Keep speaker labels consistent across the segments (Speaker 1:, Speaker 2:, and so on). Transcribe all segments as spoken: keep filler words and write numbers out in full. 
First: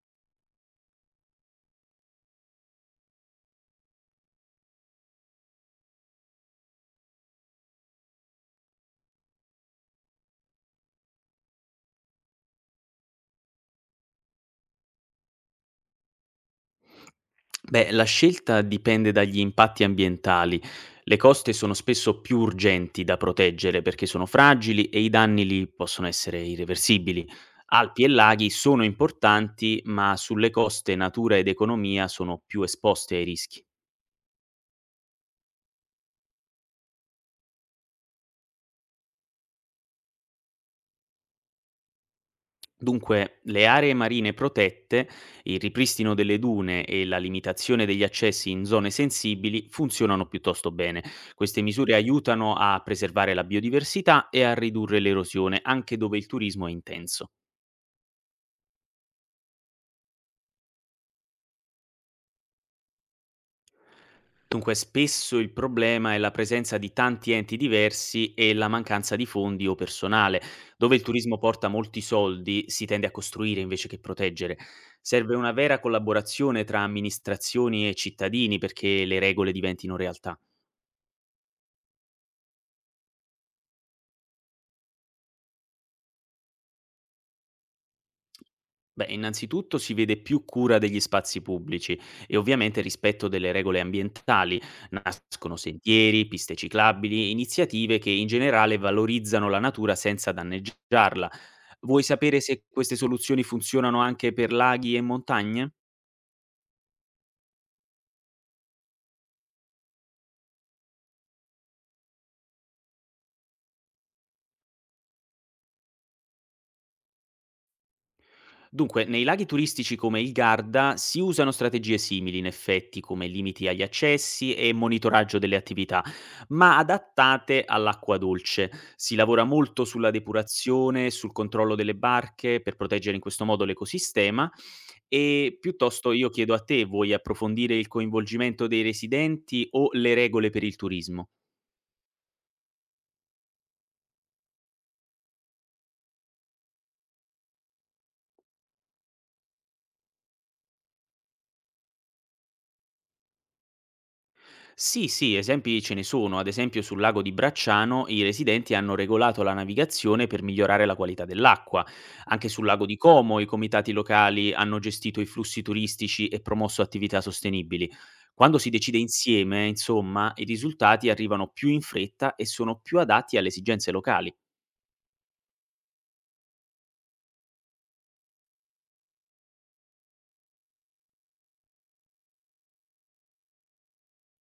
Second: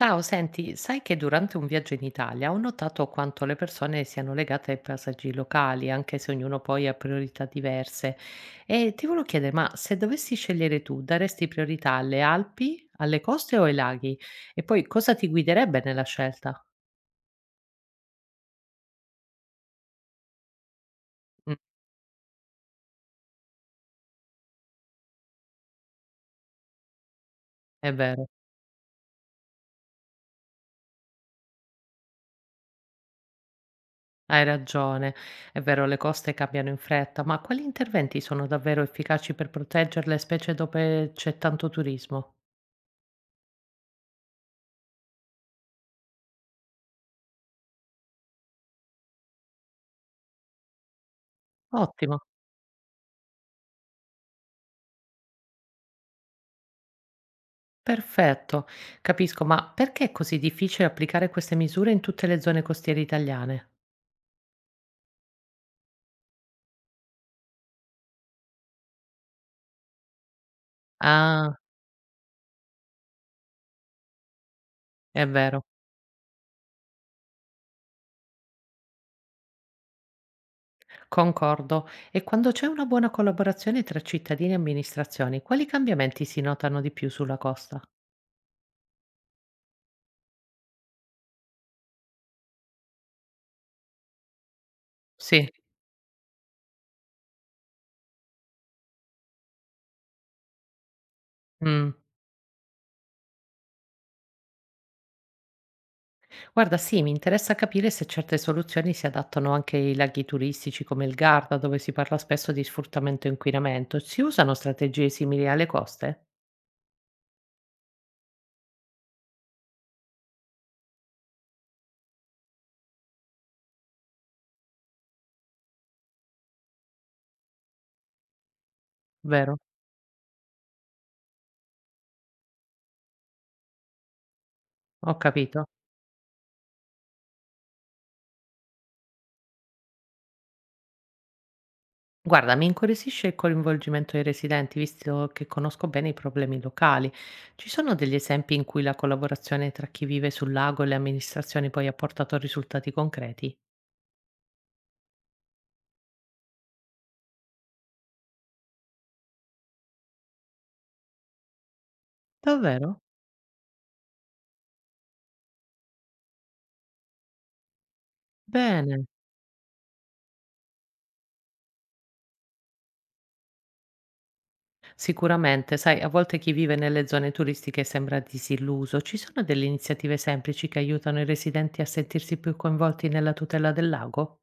Speaker 1: Ciao, senti, sai che durante un viaggio in Italia ho notato quanto le persone siano legate ai paesaggi locali, anche se ognuno poi ha priorità diverse. E ti volevo chiedere, ma se dovessi scegliere tu, daresti priorità alle Alpi, alle coste o ai laghi? E poi cosa ti guiderebbe nella scelta?
Speaker 2: Beh, la scelta dipende dagli impatti ambientali. Le coste
Speaker 1: Mm.
Speaker 2: sono spesso più urgenti da proteggere perché sono fragili e i danni lì possono essere irreversibili.
Speaker 1: È
Speaker 2: Alpi e
Speaker 1: vero,
Speaker 2: laghi sono importanti, ma sulle coste natura ed economia sono più esposte ai rischi.
Speaker 1: hai ragione, è vero, le coste cambiano in fretta, ma quali interventi sono davvero efficaci per proteggerle, specie dove c'è tanto turismo?
Speaker 2: Dunque, le aree marine protette, il ripristino delle dune e la limitazione degli accessi in zone sensibili funzionano piuttosto bene. Queste misure
Speaker 1: Ottimo.
Speaker 2: aiutano a preservare la biodiversità e a ridurre l'erosione, anche dove il turismo è intenso.
Speaker 1: Perfetto, capisco, ma perché è così difficile applicare queste misure in tutte le zone costiere italiane?
Speaker 2: Dunque, spesso il problema è la presenza di tanti enti diversi e la mancanza di fondi o personale. Dove il turismo
Speaker 1: Ah,
Speaker 2: porta molti soldi, si tende a costruire invece che proteggere.
Speaker 1: è
Speaker 2: Serve una
Speaker 1: vero,
Speaker 2: vera collaborazione tra amministrazioni e cittadini perché le regole diventino realtà.
Speaker 1: concordo. E quando c'è una buona collaborazione tra cittadini e amministrazioni, quali cambiamenti si notano di più sulla costa?
Speaker 2: Beh, innanzitutto si vede più cura degli spazi pubblici e ovviamente rispetto delle regole ambientali.
Speaker 1: Sì.
Speaker 2: Nascono sentieri, piste ciclabili, iniziative che in generale valorizzano la natura senza danneggiarla.
Speaker 1: Mm.
Speaker 2: Vuoi sapere se queste soluzioni funzionano anche per laghi e montagne?
Speaker 1: Guarda, sì, mi interessa capire se certe soluzioni si adattano anche ai laghi turistici come il Garda, dove si parla spesso di sfruttamento e inquinamento. Si usano strategie simili alle coste?
Speaker 2: Dunque, nei laghi turistici come il Garda si usano strategie simili, in effetti, come limiti agli accessi e monitoraggio delle attività, ma adattate all'acqua dolce. Si lavora
Speaker 1: Vero?
Speaker 2: molto sulla depurazione, sul controllo delle barche per proteggere in questo modo l'ecosistema
Speaker 1: Ho
Speaker 2: e
Speaker 1: capito.
Speaker 2: piuttosto io chiedo a te, vuoi approfondire il coinvolgimento dei residenti o le regole per il turismo?
Speaker 1: Guarda, mi incuriosisce il coinvolgimento dei residenti, visto che conosco bene i problemi locali. Ci sono degli esempi in cui la collaborazione tra chi vive sul lago e le amministrazioni poi ha portato a risultati concreti?
Speaker 2: Sì, sì, esempi ce ne sono. Ad esempio, sul lago di Bracciano i residenti hanno regolato la navigazione per migliorare la qualità dell'acqua. Anche sul lago di
Speaker 1: Davvero?
Speaker 2: Como i comitati locali hanno gestito i flussi turistici e promosso attività sostenibili. Quando si decide
Speaker 1: Bene,
Speaker 2: insieme, insomma, i risultati arrivano più in fretta e sono più adatti alle esigenze locali.
Speaker 1: sicuramente. Sai, a volte chi vive nelle zone turistiche sembra disilluso. Ci sono delle iniziative semplici che aiutano i residenti a sentirsi più coinvolti nella tutela del lago?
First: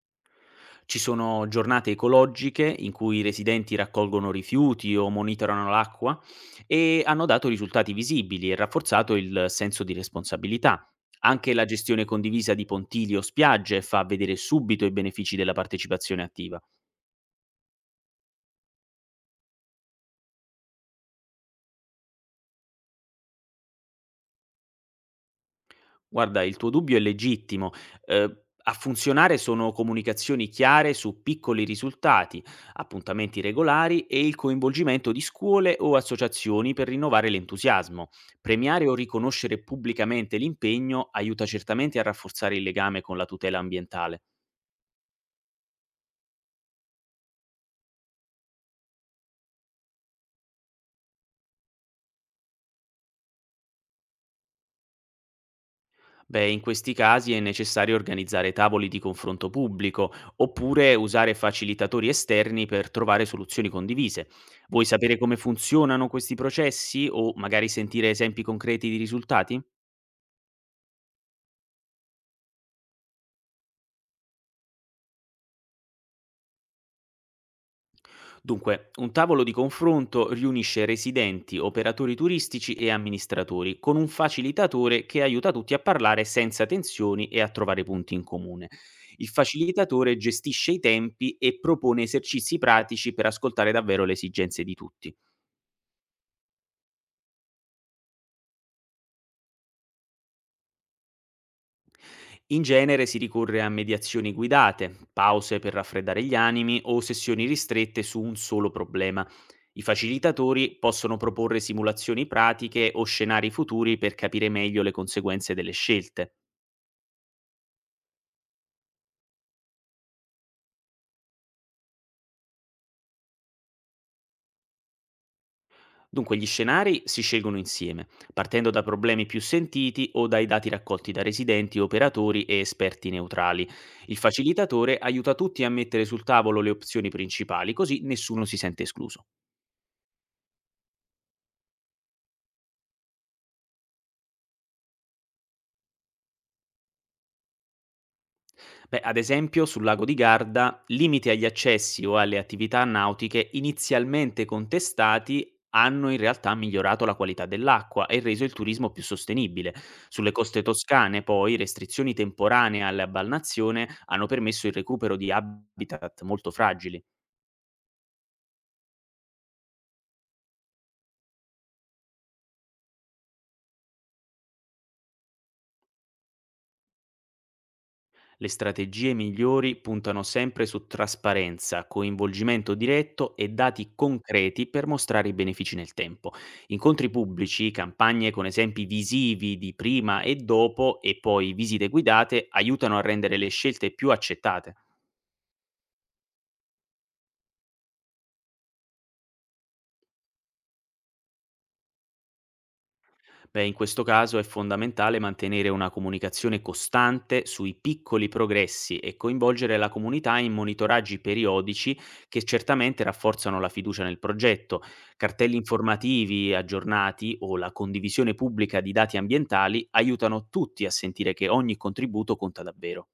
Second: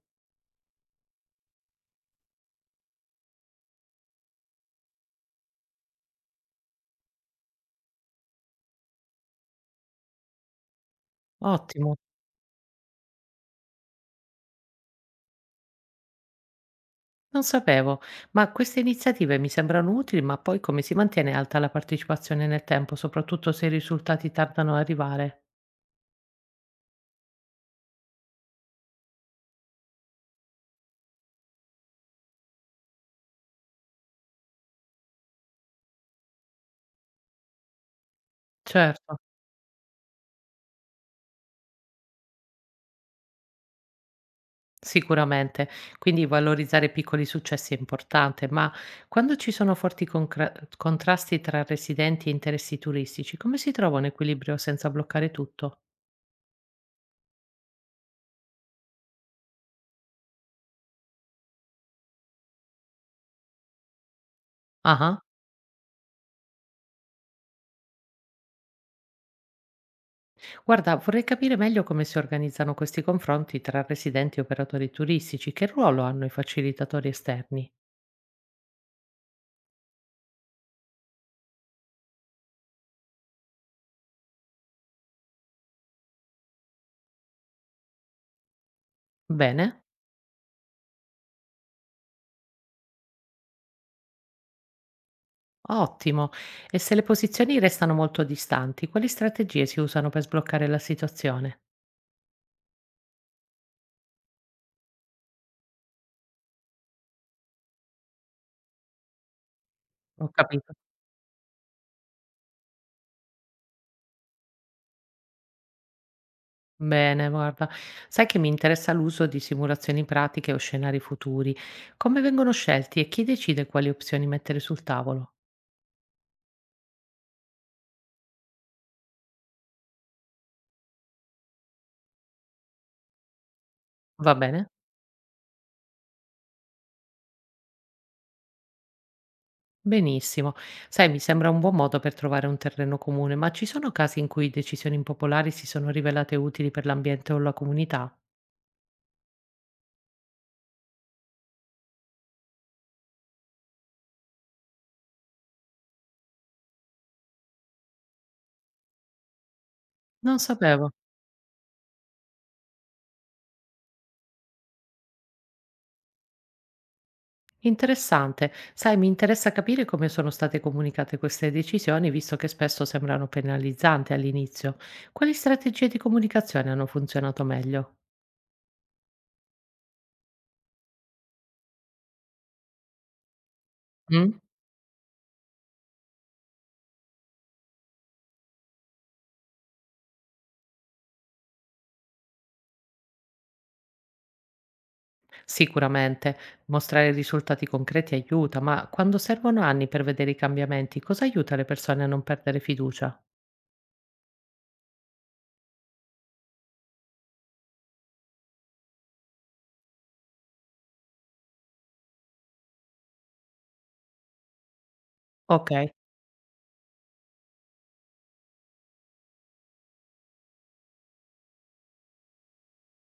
Speaker 2: Ci sono giornate ecologiche in cui i residenti raccolgono rifiuti o monitorano l'acqua e hanno dato risultati visibili e rafforzato il senso di responsabilità. Anche la
Speaker 1: Ottimo.
Speaker 2: gestione condivisa di pontili o spiagge fa vedere subito i benefici della partecipazione attiva.
Speaker 1: Non sapevo, ma queste iniziative mi sembrano utili, ma poi come si mantiene alta la partecipazione nel tempo, soprattutto se i risultati tardano ad arrivare?
Speaker 2: Guarda, il tuo dubbio è legittimo. Ehm, A funzionare sono comunicazioni chiare su piccoli risultati, appuntamenti regolari e il coinvolgimento di scuole o associazioni per rinnovare l'entusiasmo. Premiare o
Speaker 1: Certo,
Speaker 2: riconoscere pubblicamente l'impegno aiuta certamente a rafforzare il legame con la tutela ambientale.
Speaker 1: sicuramente. Quindi valorizzare piccoli successi è importante, ma quando ci sono forti concra- contrasti tra residenti e interessi turistici, come si trova un equilibrio senza bloccare tutto?
Speaker 2: Beh, in questi casi è necessario organizzare tavoli di confronto pubblico oppure usare facilitatori esterni per trovare soluzioni condivise. Vuoi sapere
Speaker 1: Ah,
Speaker 2: come funzionano questi processi o magari sentire esempi concreti di risultati?
Speaker 1: guarda, vorrei capire meglio come si organizzano questi confronti tra residenti e operatori turistici, che ruolo hanno i facilitatori esterni?
Speaker 2: Dunque, un tavolo di confronto riunisce residenti, operatori turistici e amministratori, con un facilitatore che aiuta tutti a parlare senza tensioni e a trovare punti in comune. Il
Speaker 1: Bene.
Speaker 2: facilitatore gestisce i tempi e propone esercizi pratici per ascoltare davvero le esigenze di tutti.
Speaker 1: Ottimo. E se le posizioni restano molto distanti, quali strategie si usano per sbloccare la situazione?
Speaker 2: In genere si ricorre a mediazioni guidate, pause per raffreddare gli animi o sessioni ristrette su un solo problema. I
Speaker 1: Ho capito.
Speaker 2: facilitatori possono proporre simulazioni pratiche o scenari futuri per capire meglio le conseguenze delle scelte.
Speaker 1: Bene, guarda, sai che mi interessa l'uso di simulazioni pratiche o scenari futuri. Come vengono scelti e chi decide quali opzioni mettere sul tavolo?
Speaker 2: Dunque gli scenari si scelgono insieme, partendo da problemi più sentiti o dai dati raccolti da residenti, operatori e esperti neutrali. Il
Speaker 1: Va bene?
Speaker 2: facilitatore aiuta tutti a mettere sul tavolo le opzioni principali, così nessuno si sente escluso.
Speaker 1: Benissimo. Sai, mi sembra un buon modo per trovare un terreno comune, ma ci sono casi in cui decisioni impopolari si sono rivelate utili per l'ambiente o la comunità?
Speaker 2: Beh, ad esempio, sul lago di Garda, limiti agli accessi o alle attività nautiche inizialmente contestati hanno in realtà migliorato la qualità dell'acqua e reso il turismo più sostenibile. Sulle
Speaker 1: Non
Speaker 2: coste
Speaker 1: sapevo.
Speaker 2: toscane, poi, restrizioni temporanee alla balnazione hanno permesso il recupero di habitat molto fragili.
Speaker 1: Interessante. Sai, mi interessa capire come sono state comunicate queste decisioni, visto che spesso sembrano penalizzanti all'inizio. Quali strategie di comunicazione hanno funzionato meglio?
Speaker 2: Le strategie migliori puntano sempre su trasparenza, coinvolgimento diretto e dati
Speaker 1: Mm?
Speaker 2: concreti per mostrare i benefici nel tempo. Incontri pubblici, campagne con esempi visivi di prima e dopo e poi visite guidate aiutano a rendere le scelte più accettate.
Speaker 1: Sicuramente mostrare risultati concreti aiuta, ma quando servono anni per vedere i cambiamenti, cosa aiuta le persone a non perdere fiducia?
Speaker 2: Beh, in questo caso è fondamentale mantenere una comunicazione costante sui piccoli progressi e coinvolgere la comunità in monitoraggi periodici che certamente rafforzano la fiducia nel progetto. Cartelli
Speaker 1: Ok.
Speaker 2: informativi aggiornati o la condivisione pubblica di dati ambientali aiutano tutti a sentire che ogni contributo conta davvero.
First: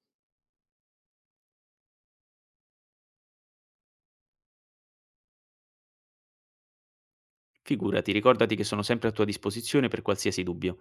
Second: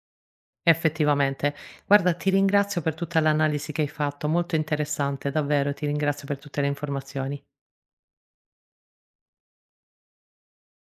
Speaker 1: Effettivamente, guarda, ti ringrazio per tutta l'analisi che hai fatto, molto interessante, davvero, ti ringrazio per tutte le informazioni.
Speaker 2: Figurati, ricordati che sono sempre a tua disposizione per qualsiasi dubbio.